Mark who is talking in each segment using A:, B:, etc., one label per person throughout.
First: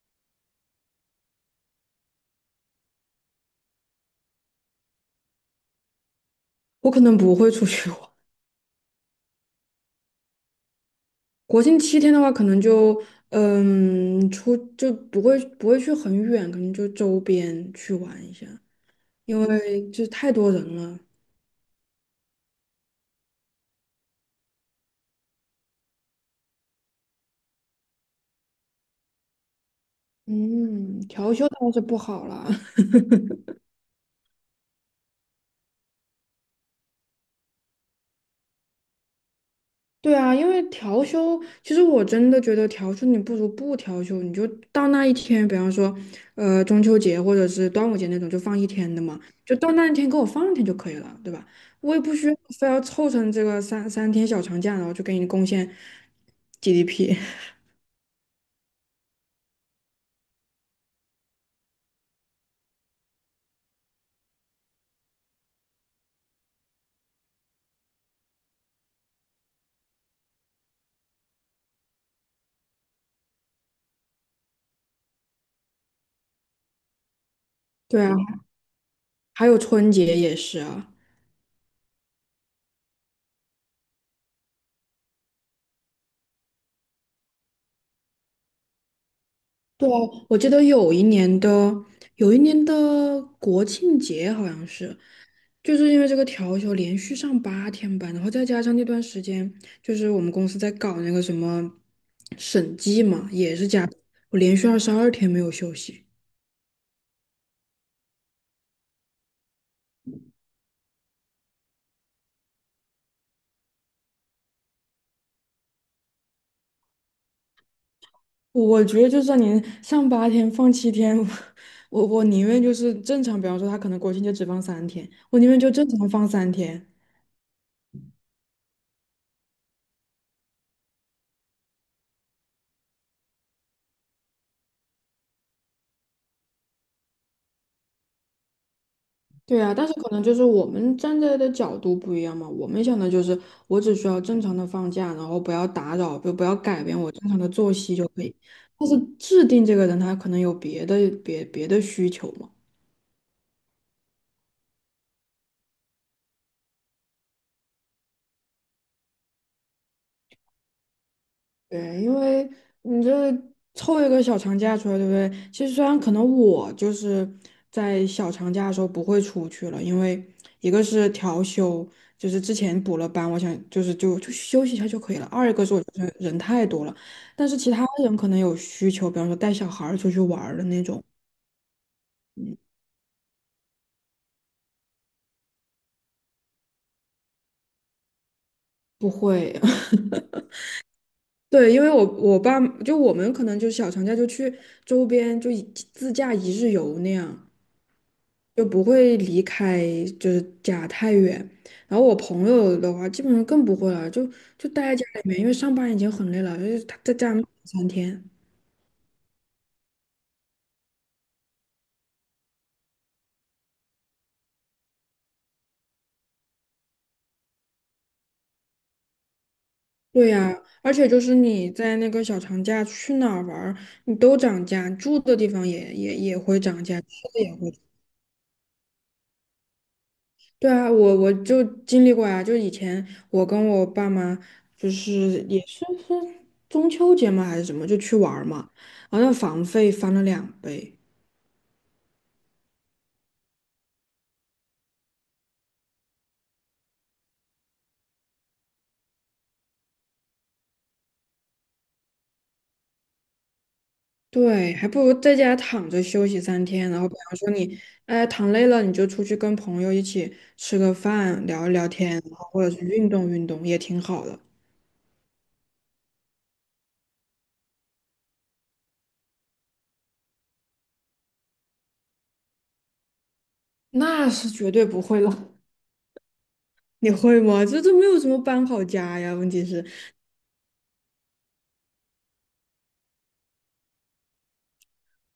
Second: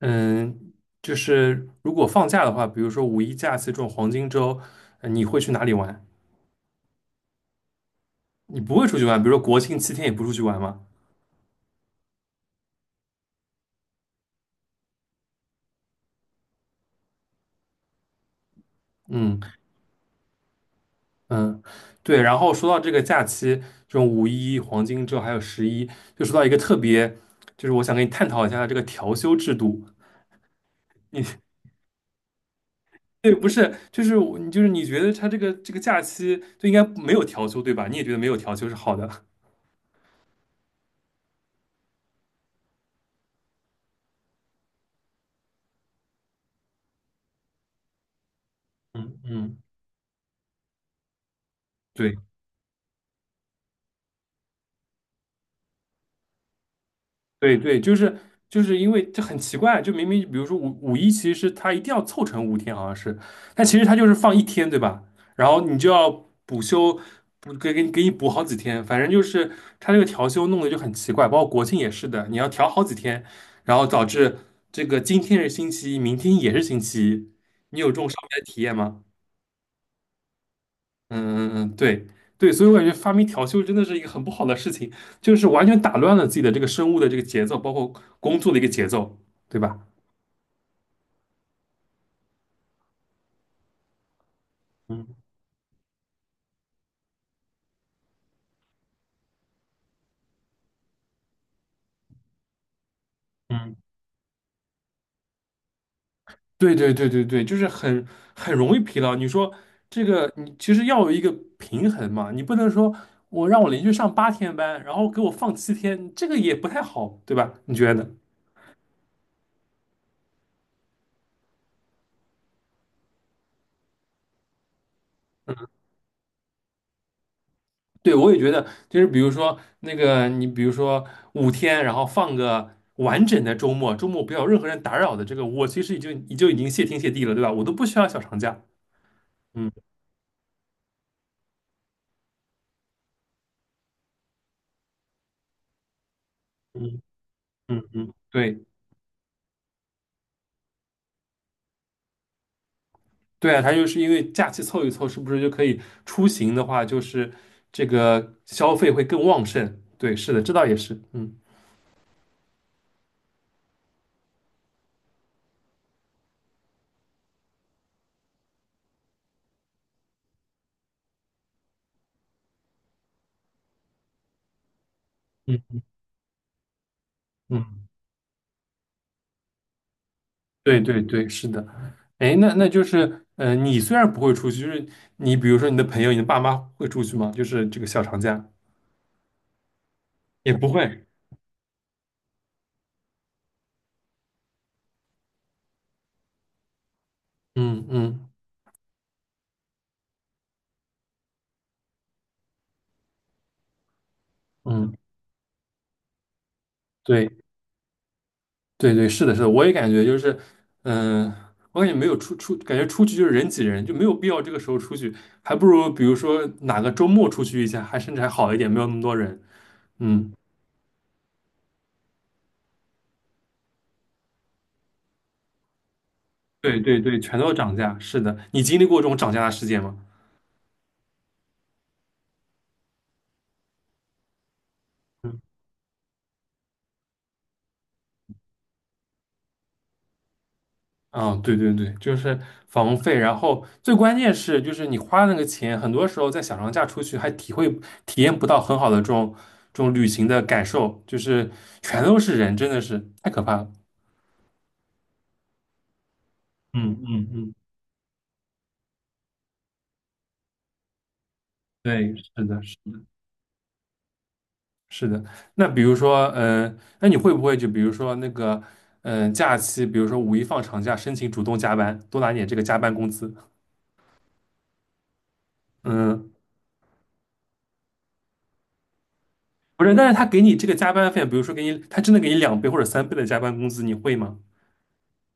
A: 嗯，就是如果放假的话，比如说五一假期这种黄金周，你会去哪里玩？
B: 我可能不会出去玩。
A: 你不会出去玩，比如说国庆七天也不出去玩吗？
B: 国庆七天的话，可能就嗯出就不会去很远，可能就周边去玩一下，因
A: 嗯
B: 为就太多人了。
A: 嗯，对。然后说到这个假期，这种五一、黄金周还有十一，就说到一个特别，就是我想跟你探讨一下这个调休制度。
B: 嗯，
A: 你
B: 调休倒是不好了。
A: 对，不是，就是我就是你觉得他这个假期就应该没有调休，对吧？你也觉得没有调休是好的。
B: 对啊，因为调休，其实我真的觉得调休你不如不调休，你就到那一天，比方说，中秋节或者是端午节那种，就放一 天的
A: 嗯
B: 嘛，就
A: 嗯，
B: 到那一天给我放一天就可以了，对吧？我也不
A: 对。
B: 需要非要凑成这个三天小长假，然后就给你贡献 GDP。
A: 对 对，就是就是因为这很奇怪，就明明比如说五一，其实是它一定要凑成五天，好像是，但其实他就是放一天，对吧？然后你就要补休，补给你补好几天，反正就是他这个调休弄得就很奇怪，包括国庆也是的，你要调好几天，然后导致这个今天是星期一，明天也是星期一，你有这
B: 对
A: 种
B: 啊，
A: 上班体验吗？
B: 还有春节也是啊。
A: 嗯嗯嗯，对对，所以我感觉发明调休真的是一个很不好的事情，就是完全打乱了自己的这个生物的这个节奏，包括工作的一个节奏，对吧？
B: 对啊，我记得有一年的，有一年的国庆节好像是，
A: 嗯
B: 就是因为这个调休连续上八天班，然后再加上那段时间，就是我们公司在搞那个什么审计嘛，也是
A: 嗯，
B: 加，我连续二十二天没有休息。
A: 对对对对对，就是很很容易疲劳。你说这个，你其实要有一个平衡嘛，你不能说我让我连续上8天班，然后给我放七天，这个也不太好，对吧？你觉得呢？
B: 我觉得就算您上八天放七天，我我宁愿就是正常，比方说他可能国庆节只放三天，我宁愿就正常放三天。
A: 对，我也觉得，就是比如说那个，你比如说五天，然后放个完整的周末，周末不要有任何人打扰的这个，我其实已经谢天谢地了，对吧？我都不需要小长假。
B: 对
A: 嗯
B: 啊，但是可能就是我们站在的角度不一样嘛。我们想的就是，我只需要正常的放假，然后不要打扰，就不要改变
A: 嗯
B: 我正常的作
A: 嗯
B: 息就
A: 嗯，
B: 可以。
A: 对
B: 但是制定这个人，他可能有别的别的需求嘛。
A: 对啊，他就是因为假期凑一凑，是不是就可以出行的话，就是这个消费会更旺盛？对，是的，这倒也是。嗯
B: 对，因为你这凑一个小长假出来，对不对？其实虽然可能我就是在小长假的时候不会出去了，因为一个是调休，就是之前补了班，我想就是就休息一下就可以了。二一个是
A: 嗯
B: 我觉得人太多了，但是其他
A: 嗯，
B: 人可能有需求，比方说带小孩儿出去玩儿的
A: 对
B: 那
A: 对
B: 种，
A: 对，是的。哎，那那就是，你虽然不会出去，就是你比如说你的朋友、你的爸妈会出去吗？就是这个小长假。
B: 不会。
A: 也不会，
B: 对，因为我就我们可能就小长假就去周边自驾一日游那样。
A: 嗯嗯
B: 就不会离开就是家太远。然后我朋友的话，基本上更不会了，就待
A: 嗯，
B: 在家里面，因为上班已经很累了，就是他在
A: 对
B: 家三天。
A: 对对，是的，是的，我也感觉就是，嗯、我感觉没有出，感觉出去就是人挤人，就没有必要这个时候出去，还不如比如说哪个周末出去一下，还甚至还好一点，没有那么多人。
B: 对
A: 嗯，
B: 呀，而且就是你在那个小长假去哪儿玩儿，你都涨价，住的地方也会
A: 对
B: 涨
A: 对
B: 价，吃
A: 对，全
B: 的
A: 都
B: 也会。
A: 涨价，是的，你经历过这种涨价的事件吗？
B: 对啊，我就经历过呀，就以前我跟我爸妈就是也是中秋节嘛还是什么，就去玩儿嘛，然后那房费翻了两倍。
A: 啊，对对对，就是房费，然后最关键是，就是你花那个钱，很多时候在小长假出去还体验不到很好的这种这种旅行的感受，就是全都是人，真的是太可怕了。
B: 对，还不如在家躺着休息三天，然
A: 嗯
B: 后比
A: 嗯
B: 方说
A: 嗯，
B: 你，哎，躺累了，你就出去跟朋友一起吃个饭，聊一聊天，
A: 对，
B: 然
A: 是
B: 后
A: 的，
B: 或者
A: 是
B: 是
A: 的，
B: 运动运动，也挺好的。
A: 是的。那比如说，嗯、那你会不会就比如说那个，嗯、假期，比如说五一放长假，申请主动加班，多拿点这个加班工资？
B: 那是绝对不会了。
A: 嗯，
B: 你会吗？这这没有什么搬好家呀，问题
A: 不
B: 是
A: 是，但是他给你这个加班费，比如说给你，他真的给你2倍或者3倍的加班工资，你会吗？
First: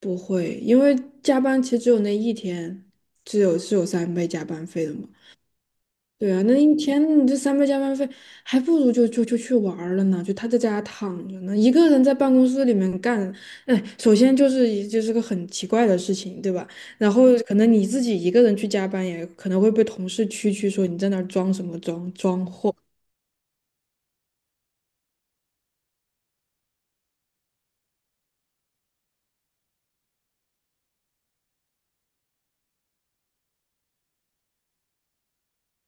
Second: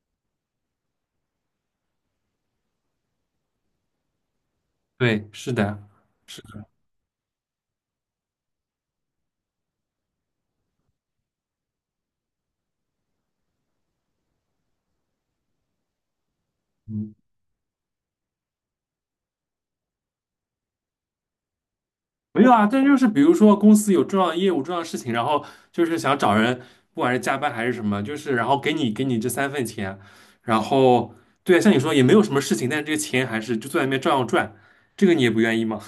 B: 不会，因为加班其实只有那一天，只有是有三倍加班费的嘛。
A: 对，是的，
B: 对
A: 是
B: 啊，那
A: 的，
B: 一天你这三倍加班费，还不如就去玩儿了呢，就他在家躺着呢，一个人在办公室里面干，哎，首先就是个很奇怪的事情，对吧？然
A: 嗯
B: 后可能你自己一个人去加班，也可能会被同事蛐蛐说你在那儿装什么装
A: 没
B: 装
A: 有啊，
B: 货，
A: 但就是比如说公司有重要业务、重要事情，然后就是想找人，不管是加班还是什么，就是然后给你这三份钱，然后对啊，像你说也没有什么事情，但是这个钱还是就坐在那边照样赚，这个你也不愿意吗？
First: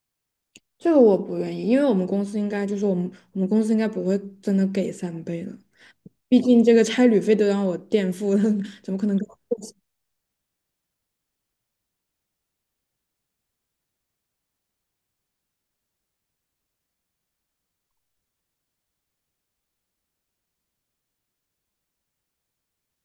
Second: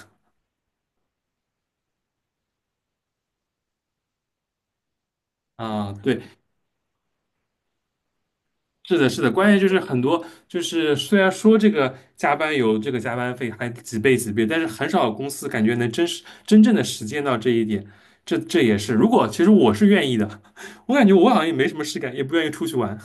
B: 这个我不愿意，因为我们公司应该就是我们公司应该不会真的给三倍的，
A: 啊，对，
B: 毕竟这个差旅费都让我垫付了，怎
A: 是
B: 么可
A: 的，
B: 能？
A: 是的，关键就是很多，就是虽然说这个加班有这个加班费还几倍几倍，但是很少有公司感觉能真实真正的实践到这一点。这这也是，如果其实我是愿意的，我感觉我好像也没什么事干，也不愿意出去玩。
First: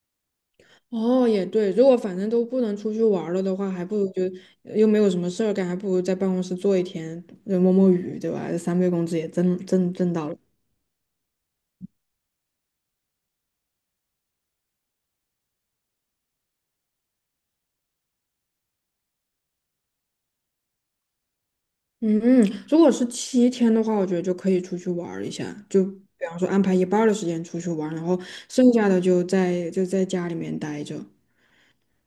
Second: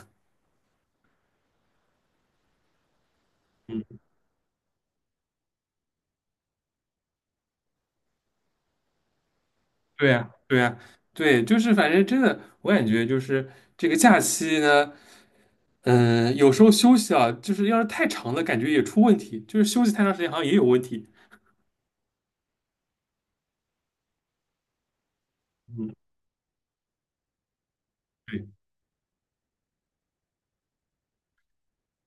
B: 哦，也对，如果反正都不能出去玩儿了的话，还不如就又没有什么事儿干，还不如在办公室坐一天，就摸摸鱼，对吧？这三倍工资也挣挣
A: 对
B: 挣
A: 呀，
B: 到了。
A: 对呀对，就是反正真的，我感觉就是这个假期呢，嗯、有时候休息啊，就是要是太长了，感觉也出问题，就是休息太长时间好像也有问题。
B: 嗯嗯，如果是七天的话，我觉得就可以出去玩儿一下，就
A: 嗯，
B: 比方说安排一半儿的时间出去玩儿然后
A: 对。
B: 剩下的就在家里面待着。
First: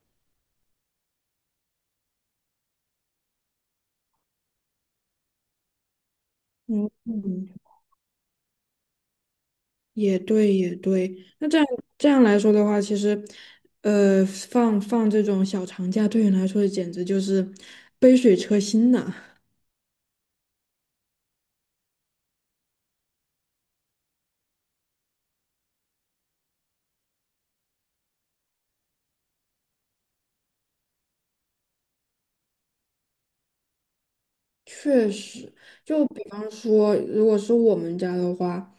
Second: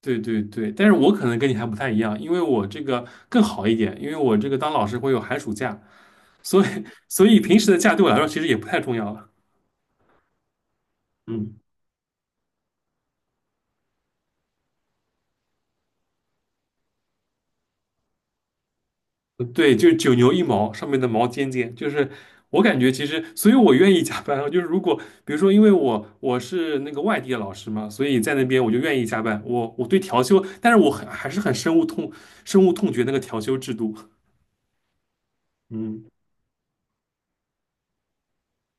A: 对对对，但是我可能跟你还不太一样，因为我这个更好一点，因为我这个当老师会有寒暑假，所以
B: 嗯，
A: 所以
B: 嗯
A: 平时的假对我来说其实也不太重要了。
B: 也对，也对。那这
A: 嗯，
B: 样这样来说的话，其实，放这种小长假对你来说简直就是杯水车薪呐。
A: 对，就是九牛一毛，上面的毛尖尖，就是我感觉其实，所以我愿意加班啊就是如果比如说，因为我是那个外地的老师嘛，所以在那边我就愿意加班。我对调休，但是我很还是很深恶痛绝那个调休制度。
B: 确实，
A: 嗯
B: 就比方说，如果是我们家的话，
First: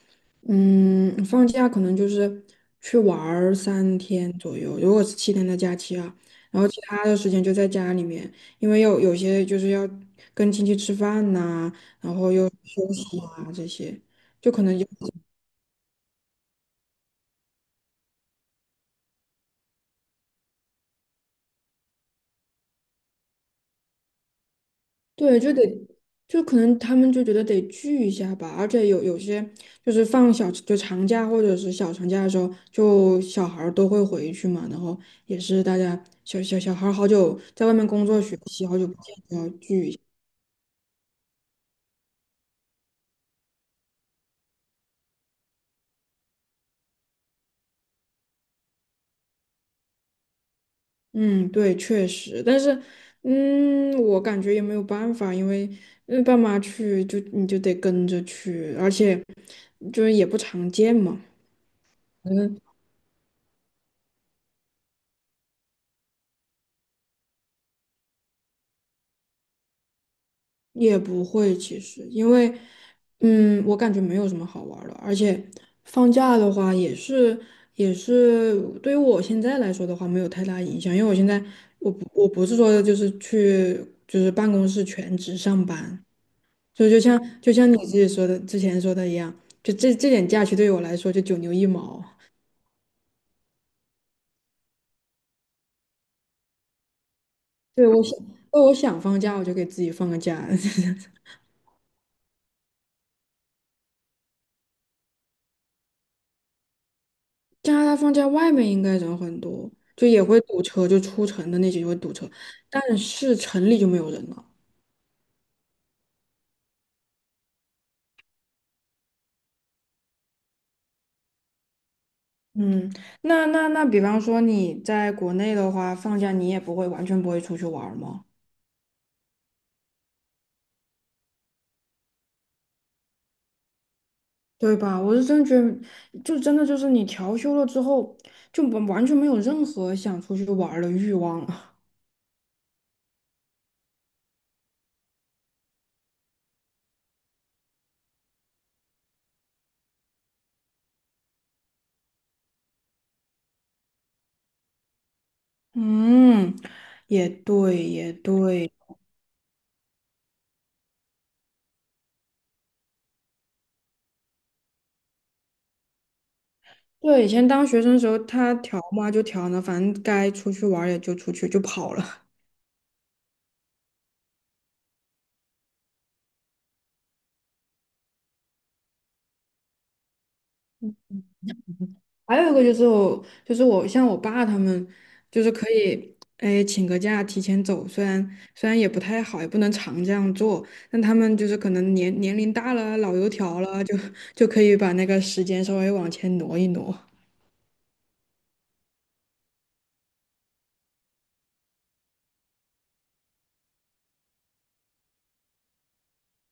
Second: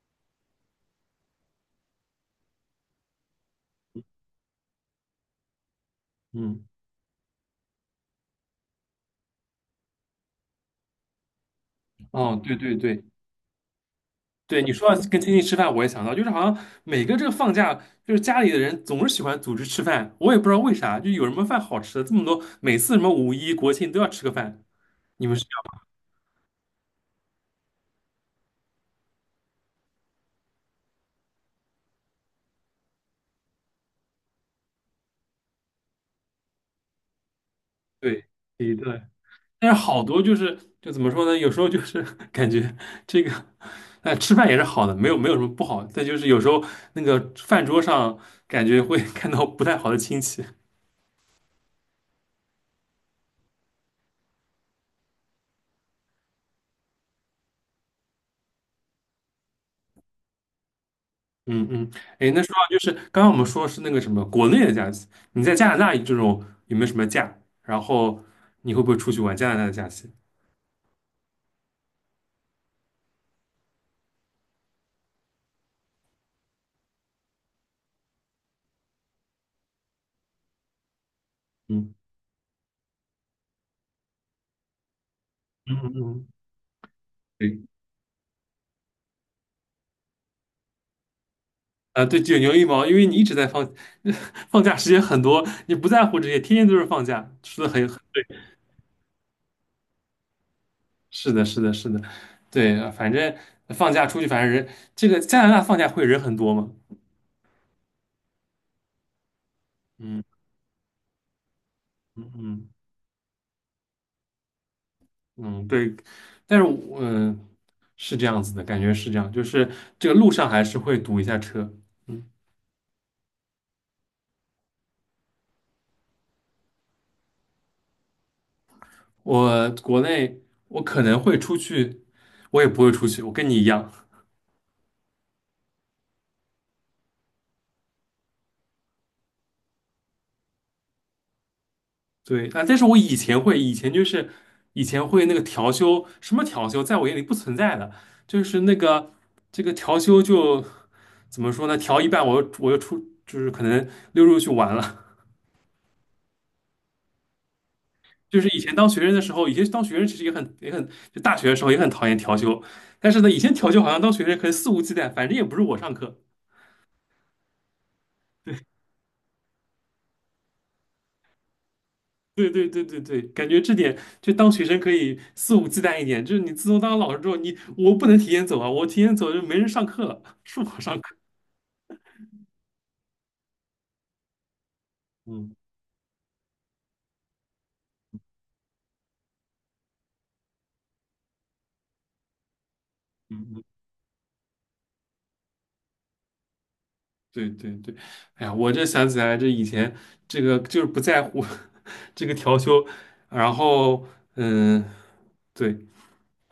B: 嗯，放假可能就是去玩儿三天左右，如果是七天的假期啊，然
A: 嗯，
B: 后其他的时间就在家里面，因为有些就是要跟亲戚吃饭呐、然后
A: 哦，
B: 又
A: 对对
B: 休
A: 对，
B: 息啊这些。就可
A: 对你
B: 能。
A: 说到跟亲戚吃饭，我也想到，就是好像每个这个放假，就是家里的人总是喜欢组织吃饭，我也不知道为啥，就有什么饭好吃的这么多，每次什么五一、国庆都要吃个饭。你们
B: 对，
A: 是
B: 就得
A: 要
B: 就可能他们就觉得得聚一下吧，而且有些就是放长假或者是小长假的时候，就小孩儿都会回去嘛，然后也是大家小孩儿好久在外面工作
A: 对，
B: 学习，
A: 对
B: 好久不
A: 对，
B: 见。
A: 但是好多就是就怎么说呢？有时候就是 感觉这个，吃饭也是好的，没有没有什么不好，但就是有时候那个饭桌上感觉会 看到不太好的亲戚。
B: 嗯，对，确实，但是嗯，我感觉也没有办法，因为嗯爸妈去就你就得跟着去，而且就是也不常见嘛。
A: 嗯嗯，哎，那说到就是刚刚我们说是那个什么国内的假期，你在加拿大这种有没有什么假？然后你会不会出去玩加拿大的假期？
B: 也不会，其实因为，嗯，我感觉没有什么好玩儿的，而且放假的话也是对于我现在来说的话没有太大影响，因为我现在
A: 嗯
B: 我不是说就是去办公室全职上
A: 嗯嗯，
B: 班，
A: 嗯
B: 就
A: 对
B: 像你自己说的之前说的一样，就这点假期对于我来说就九牛一毛，
A: 啊，对，九牛一毛，因为你一直在放 放假时间很多，你不在乎这些，天天都是放假，说的很
B: 对
A: 很
B: 我想对我想放假我就给自己放个假，
A: 是的，是的，是的，对，反正放假出去，反正人这个加拿大放假会人很多嘛，
B: 加拿大放假外面应该人很多，就也会堵车，就出城的那些就会堵车，
A: 嗯嗯。
B: 但是城里就没有人了。
A: 嗯，对，但是我，嗯、是这样子的，感觉是这样，就是这个路上还是会堵一下车。嗯，
B: 嗯，那，比方说你在国内的话，放假你也不会完全不会出去玩儿吗？
A: 我国内我可能会出去，我也不会出去，我跟你一样。
B: 对吧？我是真觉得，就真的就是你调休了之后，就完完全没有任何想出去玩儿的欲望了。
A: 对啊，但是我以前会，以前就是以前会那个调休，什么调休，在我眼里不存在的，就是那个这个调休就怎么说呢？调一半我又出，就是可能溜出去玩了，
B: 嗯，也对，也
A: 就是以
B: 对。
A: 前当学生的时候，以前当学生其实也很也很，就大学的时候也很讨厌调休，但是呢，以前调休好像当学生可以肆无忌惮，反正也不是我上课。
B: 对，以前当学生时候，他调嘛就调呢，反正该出去玩儿也就出去，就跑了。
A: 对对对对对，对，感觉这点就当学生可以肆无忌惮一点，就是你自从当了老师之后，你我不能提前走啊，我提前走就没人上课了，是我上课。
B: 还有一个就是我，就是我像我爸他们，就是
A: 嗯
B: 可以，哎，请个假提前走，虽然也不太好，也不能常这样做，但他们就是可能年龄大了，老油
A: 嗯
B: 条
A: 嗯，
B: 了，就可以把那个时间稍微往前挪一挪。
A: 对对对，哎呀，我这想起来这以前这个就是不在乎 这个调休，然后嗯，对，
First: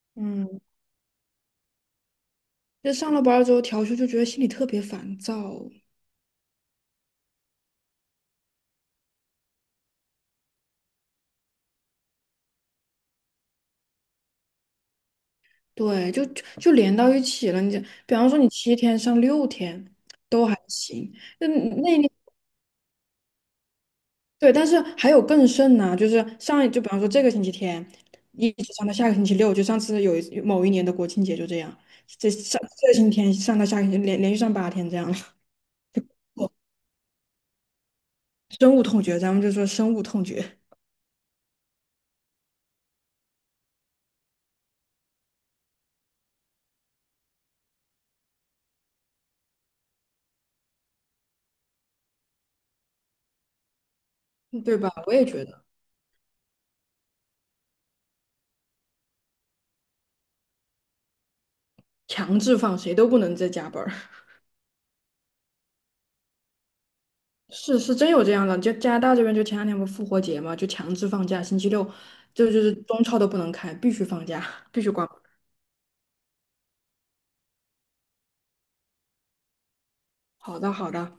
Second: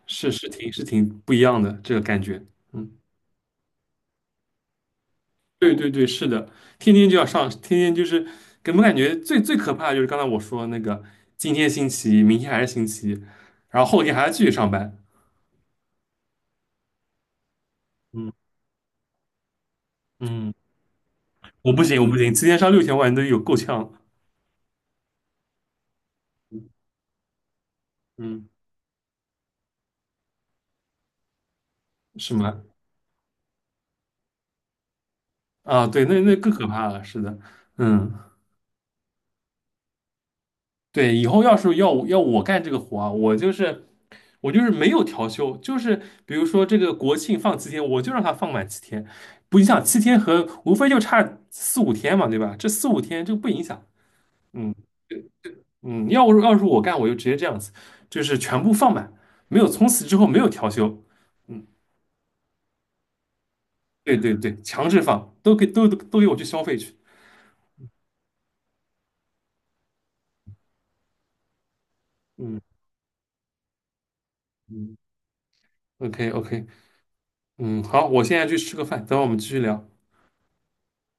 A: 是是
B: 嗯，
A: 挺是挺不一样的这个感觉。嗯。
B: 就上了班儿之后调休，就觉得心里特别烦躁，
A: 对对对，是的，天天就要上，天天就是给我们感觉最最可怕的就是刚才我说的那个，今天星期一，明天还是星期一，然后后天还要继续上班。
B: 对，就连到一起了。你这，比方
A: 嗯
B: 说你七天上六天都
A: 嗯，
B: 还行，那
A: 我不
B: 那
A: 行，我不行，今天上6天，我感都有够呛了
B: 对，但是还有更甚呢，就是上一就比方说这个星期天，
A: 嗯，
B: 一直上到下个星期六，就上次有某一年的国庆节就这样，这
A: 是
B: 上
A: 吗？
B: 这个星期天上到下个星期连续上八天这样了，
A: 啊，对，那那更 可怕了，是的，嗯。
B: 深恶痛绝，咱们就说深恶痛绝，
A: 对，以后要是要我干这个活啊，我就是我就是没有调休，就是比如说这个国庆放七天，我就让他放满七天，不影响七天和无非就差四五天嘛，对吧？这四五天这个不影响。
B: 嗯
A: 嗯
B: 对吧？我也觉得
A: 嗯，要是我干，我就直接这样子，就是全部放满，没有从此之后没有调休。嗯，
B: 强制放谁都不能再加班儿，
A: 对对对，强制放，都给都给我去消费去。
B: 是是真有这样的，就加拿大这边就前两天不复活节嘛，就强制放假，星期六就是
A: 嗯
B: 中超都不能开，必须放假，必须
A: 嗯
B: 关门。
A: ，OK OK，嗯，好，我现在去吃个饭，等会儿我们继续聊。
B: 好的好的。